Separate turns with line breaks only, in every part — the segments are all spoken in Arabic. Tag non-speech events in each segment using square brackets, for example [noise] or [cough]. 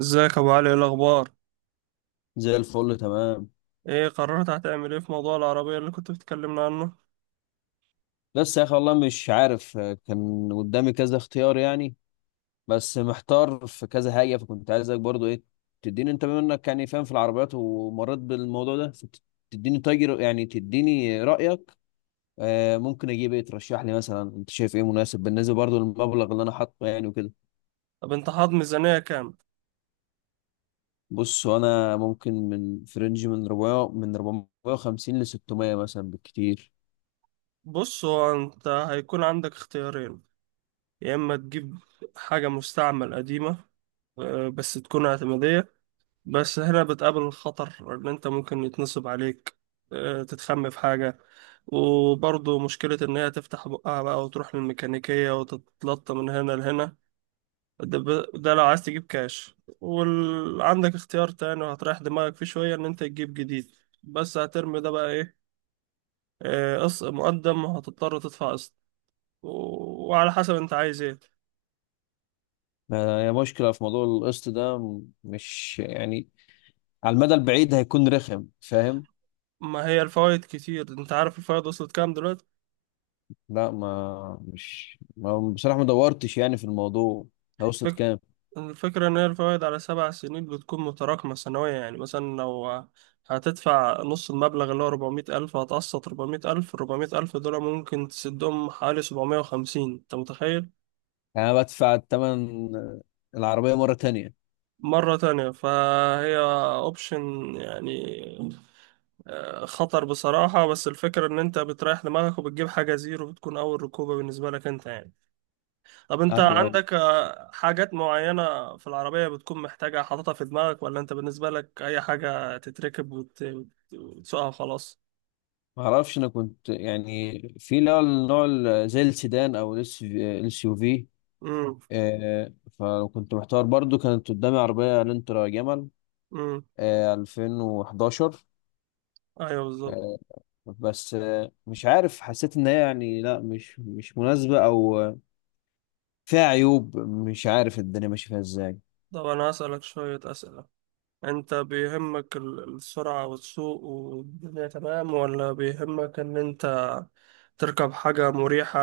ازيك يا ابو علي؟ ايه الاخبار؟
زي الفل تمام.
ايه قررت هتعمل ايه في موضوع العربيه اللي كنت بتكلمنا عنه؟
بس يا اخي والله مش عارف، كان قدامي كذا اختيار يعني. بس محتار في كذا حاجه، فكنت عايزك برضو ايه، تديني انت بما انك يعني فاهم في العربيات ومريت بالموضوع ده تديني تاجر، يعني تديني رايك. آه ممكن اجيب ايه، ترشح لي مثلا انت شايف ايه مناسب بالنسبه برضو للمبلغ اللي انا حاطه يعني وكده.
طب انت حاط ميزانيه كام؟
بص انا ممكن من فرنج من 400، من 450 ل 600 مثلا بالكتير.
بص، هو انت هيكون عندك اختيارين: يا اما تجيب حاجه مستعمل قديمه، بس تكون اعتماديه، بس هنا بتقابل الخطر ان انت ممكن يتنصب عليك، تتخم في حاجه، وبرضه مشكله ان هي تفتح بقها بقى وتروح للميكانيكيه وتتلطم من هنا لهنا. ده لو عايز تجيب كاش. وعندك اختيار تاني وهتريح دماغك فيه شوية، ان انت تجيب جديد، بس هترمي ده بقى ايه؟ قسط مقدم وهتضطر تدفع قسط و... وعلى حسب انت عايز ايه.
ما هي مشكلة في موضوع القسط ده، مش يعني على المدى البعيد هيكون رخم، فاهم.
ما هي الفوائد كتير، انت عارف الفوائد وصلت كام دلوقتي؟
لا ما بصراحة ما دورتش يعني في الموضوع ده، وصلت
فك...
كام؟
الفكرة ان هي الفوائد على 7 سنين بتكون متراكمة سنوية. يعني مثلا لو هتدفع نص المبلغ اللي هو 400000 ألف، هتقسط 400000 ألف. 400 ألف دول ممكن تسدهم حوالي 750. أنت متخيل؟
يعني انا بدفع تمن العربية مرة تانية؟
مرة تانية، فهي اوبشن يعني، خطر بصراحة، بس الفكرة ان انت بتريح دماغك وبتجيب حاجة زيرو بتكون اول ركوبة بالنسبة لك انت يعني. طب انت
ايوه، أيوة.
عندك حاجات معينة في العربية بتكون محتاجة حاططها في دماغك، ولا انت بالنسبة لك اي حاجة تتركب وتسوقها وخلاص؟
ما اعرفش، انا كنت يعني في اللي هو النوع زي السيدان او الاس يو في.
امم.
آه، فكنت محتار برضو، كانت قدامي عربية لانترا جمل،
امم.
2011.
ايوه بالظبط.
آه، بس آه، مش عارف، حسيت ان هي يعني لا مش مناسبة، او فيها عيوب، مش عارف الدنيا ماشيه فيها ازاي.
طب انا هسألك شوية اسئلة. انت بيهمك السرعة والسوق والدنيا تمام، ولا بيهمك ان انت تركب حاجة مريحة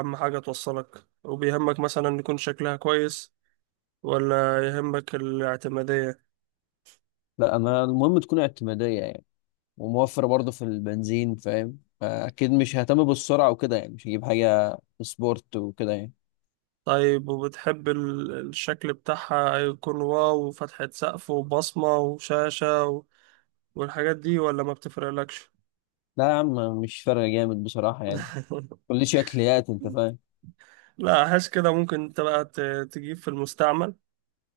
أهم حاجة توصلك، وبيهمك مثلا يكون شكلها كويس، ولا يهمك الاعتمادية؟
لا انا المهم تكون اعتماديه يعني، وموفره برضه في البنزين، فاهم. اكيد مش ههتم بالسرعه وكده يعني، مش هجيب حاجه سبورت وكده يعني.
طيب، وبتحب الشكل بتاعها يكون واو وفتحة سقف وبصمة وشاشة والحاجات دي، ولا ما بتفرقلكش؟
لا يا عم، مش فارقه جامد بصراحه يعني.
[laughs]
كل شكليات، انت فاهم.
لا، أحس كده ممكن أنت بقى تجيب في المستعمل.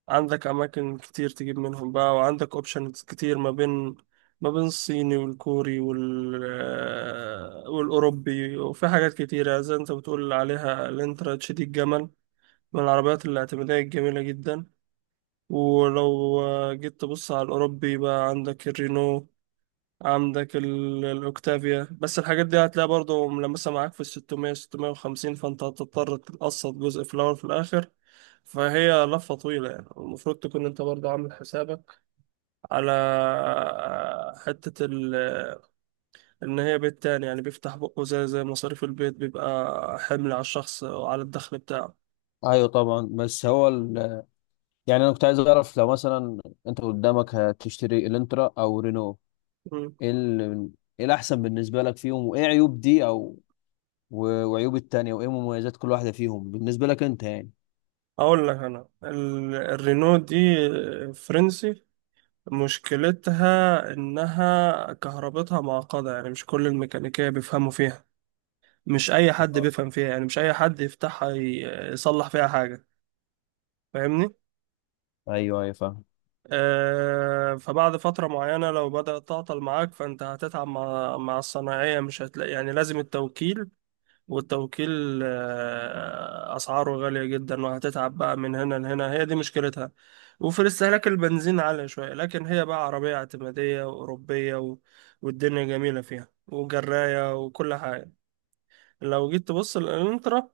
عندك اماكن كتير تجيب منهم بقى، وعندك اوبشنز كتير ما بين، ما بين الصيني والكوري وال آه، والاوروبي. وفي حاجات كتيره زي انت بتقول عليها الانترا تشيدي الجمل، من العربيات الاعتماديه الجميله جدا. ولو جيت تبص على الاوروبي بقى، عندك الرينو، عندك الأوكتافيا، بس الحاجات دي هتلاقي برضو ملمسة معاك في الستمية، ستمية وخمسين، فأنت هتضطر تقسط جزء في الأول وفي الآخر. فهي لفة طويلة يعني، المفروض تكون أنت برضو عامل حسابك على حتة إن هي بيت تاني يعني، بيفتح بقه زي، زي مصاريف البيت بيبقى حمل على الشخص وعلى الدخل بتاعه.
ايوه طبعا، بس هو يعني انا كنت عايز اعرف، لو مثلا انت قدامك هتشتري الانترا او رينو،
مم.
ايه ال... ايه الاحسن بالنسبه لك فيهم، وايه عيوب دي، او وعيوب التانية، وايه مميزات كل واحده فيهم بالنسبه لك انت يعني.
أقول لك، أنا الرينو دي فرنسي. مشكلتها إنها كهربتها معقدة، يعني مش كل الميكانيكية بيفهموا فيها، مش أي حد بيفهم فيها، يعني مش أي حد يفتحها يصلح فيها حاجة. فاهمني؟
ايوه، ايوه فاهم.
آه، فبعد فترة معينة لو بدأت تعطل معاك، فأنت هتتعب مع الصناعية مش هتلاقي، يعني لازم التوكيل، والتوكيل أسعاره غالية جدا، وهتتعب بقى من هنا لهنا. هي دي مشكلتها. وفي استهلاك البنزين عالية شوية، لكن هي بقى عربية اعتمادية وأوروبية والدنيا جميلة فيها وجراية وكل حاجة. لو جيت تبص للانترا،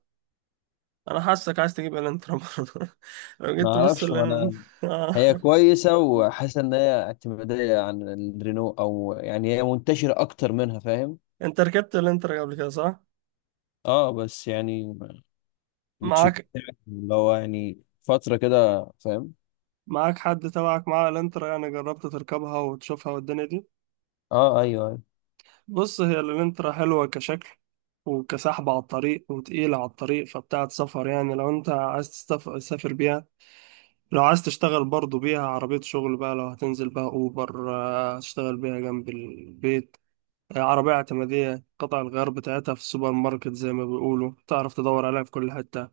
أنا حاسك عايز تجيب الانترا برضه. [laughs] لو
ما
جيت تبص
اعرفش ما
لل،
انا،
آه.
هي
[laughs]
كويسه، وحاسس ان هي اعتماديه عن الرينو، او يعني هي منتشره اكتر منها، فاهم.
أنت ركبت الانترا قبل كده، صح؟
اه بس يعني مش
معاك.
بتاعت اللي هو يعني فتره كده، فاهم.
معاك حد تبعك معاه الانترا، يعني جربت تركبها وتشوفها والدنيا دي؟
اه، ايوه ايوه.
بص، هي الانترا حلوة كشكل، وكسحب على الطريق، وتقيلة على الطريق، فبتاعة سفر يعني لو انت عايز تسافر بيها. لو عايز تشتغل برضو بيها عربية شغل بقى، لو هتنزل بقى اوبر، هتشتغل بيها جنب البيت. عربية اعتمادية، قطع الغيار بتاعتها في السوبر ماركت زي ما بيقولوا، تعرف تدور عليها في كل حتة.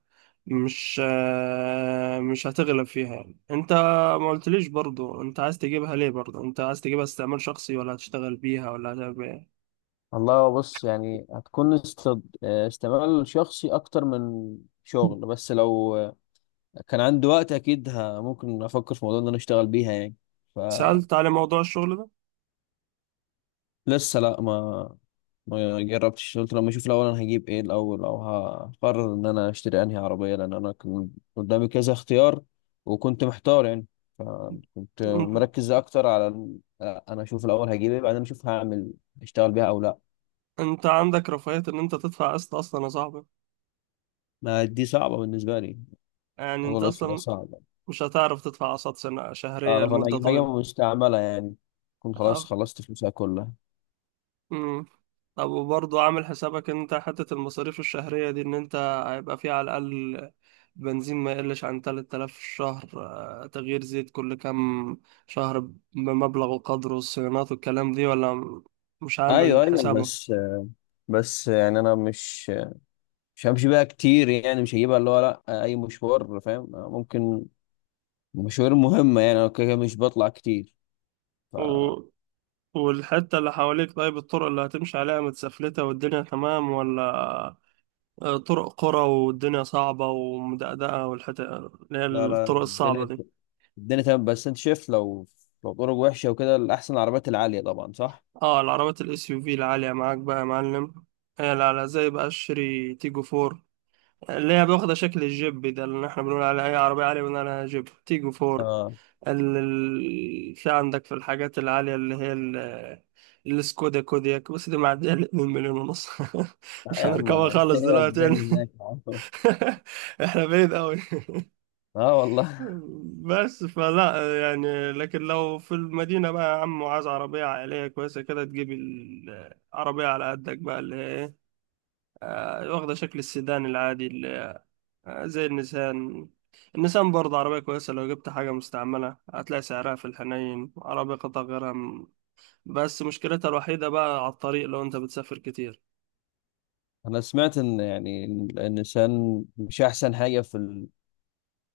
مش مش هتغلب فيها يعني. انت ما قلتليش برضو انت عايز تجيبها ليه، برضو انت عايز تجيبها استعمال شخصي، ولا هتشتغل بيها، ولا هتعمل بيها؟
والله بص، يعني هتكون استعمال شخصي اكتر من شغل، بس لو كان عندي وقت اكيد ممكن افكر في موضوع ان انا اشتغل بيها يعني.
سألت على موضوع الشغل ده.
فلسه لا، ما جربتش، قلت لما اشوف الاول انا هجيب ايه الاول، او هقرر ان انا اشتري انهي عربيه، لان انا كان قدامي كذا اختيار وكنت محتار يعني. فكنت
م-
مركز اكتر على انا اشوف الاول هجيب ايه، بعدين اشوف هعمل اشتغل بيها او لا.
انت عندك رفاهية ان انت تدفع قسط اصلا يا صاحبي؟
ما دي صعبه بالنسبه لي،
يعني
موضوع
انت
القسط ده
اصلا
صعب.
مش هتعرف تدفع قسط سنة شهرية
اه فانا
لمدة
هجيب حاجه
طويلة.
مستعمله يعني، كنت خلاص
أب...
خلصت فلوسها كلها.
مم. طب، وبرضه عامل حسابك ان انت حتة المصاريف الشهرية دي؟ ان انت هيبقى فيه على الأقل بنزين ما يقلش عن 3000 في الشهر، تغيير زيت كل كام شهر بمبلغ وقدره، الصيانات والكلام دي، ولا مش
ايوه
عامل
ايوه، بس يعني انا مش همشي بيها كتير يعني، مش هجيبها اللي هو لا اي مشوار، فاهم، ممكن مشاوير مهمة يعني، أنا كده كده مش بطلع كتير فلا.
حسابك؟ والحتة اللي حواليك، طيب الطرق اللي هتمشي عليها متسفلتة والدنيا تمام، ولا طرق قرى والدنيا صعبة ومدقدقة، والحتة اللي هي
لا لا،
الطرق الصعبة
الدنيا
دي؟
الدنيا تمام. بس أنت شايف لو لو طرق وحشة وكده الأحسن العربيات العالية طبعا، صح؟
اه، العربيات الاس يو في العالية معاك بقى يا معلم. هي على زي بقى الشيري تيجو فور اللي هي واخدة شكل الجيب ده، اللي احنا بنقول عليها أي عربية عالية بنقول عليها جيب تيجو فور.
آه.
في عندك في الحاجات العالية اللي هي السكودا كودياك، بس دي معدية ال 2.5 مليون. [laughs]
لا
مش
يا عم أنا،
هنركبها
[laughs]
خالص
إيه
دلوقتي.
وداني هناك يا عم؟
[laughs] احنا بعيد قوي. [laughs]
آه والله.
بس فلا يعني، لكن لو في المدينة بقى يا عم، وعايز عربية عائلية كويسة كده، تجيب العربية على قدك بقى اللي هي ايه، واخدة شكل السيدان العادي، اللي زي النسان. النسان برضه عربية كويسة، لو جبت حاجة مستعملة هتلاقي سعرها في الحنين، عربية قطع غيرها بس مشكلتها الوحيدة بقى على الطريق لو انت بتسافر كتير.
أنا سمعت إن يعني إن النيسان مش أحسن حاجة في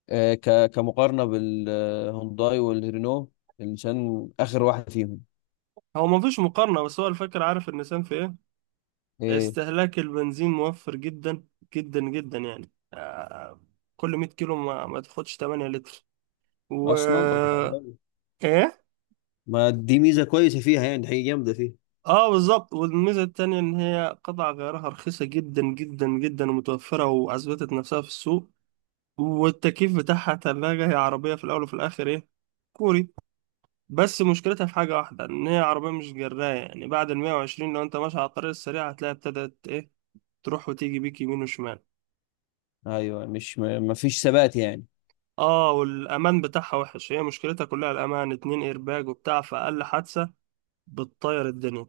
آه كمقارنة بالهونداي والرينو، النيسان آخر واحد فيهم.
هو مفيش مقارنة، بس هو الفكرة عارف النسان في ايه؟
إيه
استهلاك البنزين موفر جدا، جدا جدا يعني. كل 100 كيلو ما تاخدش 8 لتر و.
أصلا؟ طب
ايه؟
ما دي ميزة كويسة فيها يعني، دي حاجة جامدة فيها.
اه بالظبط. والميزه التانية ان هي قطع غيارها رخيصه جدا جدا جدا، ومتوفره، واثبتت نفسها في السوق. والتكييف بتاعها تلاجة، هي عربيه في الاول وفي الاخر ايه؟ كوري. بس مشكلتها في حاجه واحده، ان هي عربيه مش جرايه، يعني بعد ال 120 لو انت ماشي على الطريق السريع هتلاقي ابتدت ايه، تروح وتيجي بيك يمين وشمال.
أيوه، مش ما فيش ثبات يعني.
اه، والامان بتاعها وحش، هي مشكلتها كلها الامان، اتنين ايرباج وبتاع، فاقل حادثه بتطير الدنيا.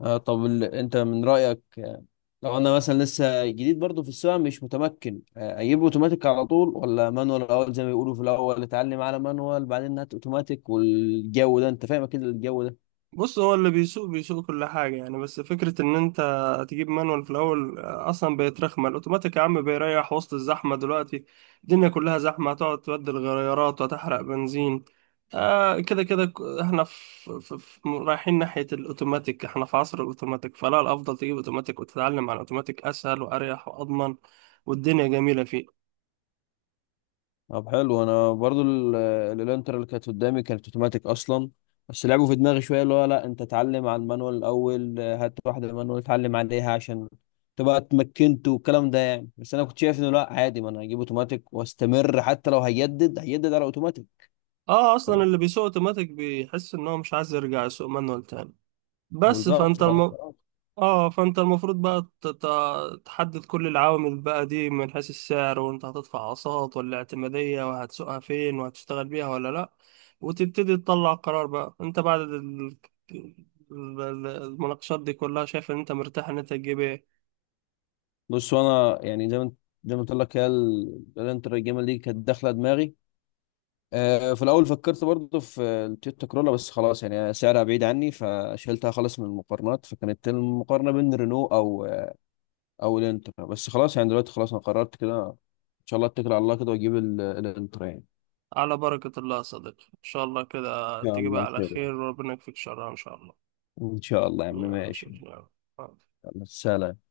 آه طب انت من رأيك، لو انا مثلا لسه جديد برضه في السواقه مش متمكن، اجيب اوتوماتيك على طول، ولا مانوال الاول زي ما بيقولوا، في الاول اتعلم على مانوال بعدين هات اوتوماتيك، والجو ده انت فاهم كده الجو ده.
بص، هو اللي بيسوق بيسوق كل حاجه يعني، بس فكره ان انت تجيب مانوال في الاول، اصلا بقت رخمه. الاوتوماتيك يا عم بيريح وسط الزحمه دلوقتي، الدنيا كلها زحمه. هتقعد تبدل غيارات وتحرق بنزين؟ آه، كده كده احنا في, رايحين ناحيه الاوتوماتيك، احنا في عصر الاوتوماتيك. فلا، الافضل تجيب اوتوماتيك وتتعلم على الاوتوماتيك، اسهل واريح واضمن، والدنيا جميله فيه.
طب حلو، انا برضه الانتر اللي كانت قدامي كانت اوتوماتيك اصلا، بس لعبوا في دماغي شويه اللي هو لا انت اتعلم على المانوال الاول، هات واحده مانوال اتعلم عليها عشان تبقى اتمكنت والكلام ده يعني. بس انا كنت شايف انه لا عادي، ما انا هجيب اوتوماتيك واستمر، حتى لو هيجدد هيجدد على اوتوماتيك.
اه، اصلا اللي بيسوق اوتوماتيك بيحس ان هو مش عايز يرجع يسوق مانوال تاني. بس
بالظبط،
فانت
الحوار
الم...
خلاص.
اه، فانت المفروض بقى تحدد كل العوامل بقى دي، من حيث السعر وانت هتدفع اقساط ولا اعتمادية، وهتسوقها فين، وهتشتغل بيها ولا لا، وتبتدي تطلع قرار بقى انت بعد ال- المناقشات دي كلها، شايف ان انت مرتاح ان انت تجيب ايه.
بص وانا يعني زي ما قلت لك هي الانتر الجيمه دي كانت داخله دماغي. في الاول فكرت برضه في التويوتا كرولا، بس خلاص يعني سعرها بعيد عني فشلتها خالص من المقارنات، فكانت المقارنه بين رينو او الانتر، بس خلاص يعني دلوقتي خلاص انا قررت كده، ان شاء الله اتكل على الله كده واجيب الانتر يعني.
على بركة الله يا صديقي، ان شاء الله كده
ان شاء
تجيبها
الله
على
خير يعني،
خير، وربنا يكفيك شرها ان شاء الله.
ان شاء الله يا عم،
يلا
ماشي.
شكرا.
يلا سلام.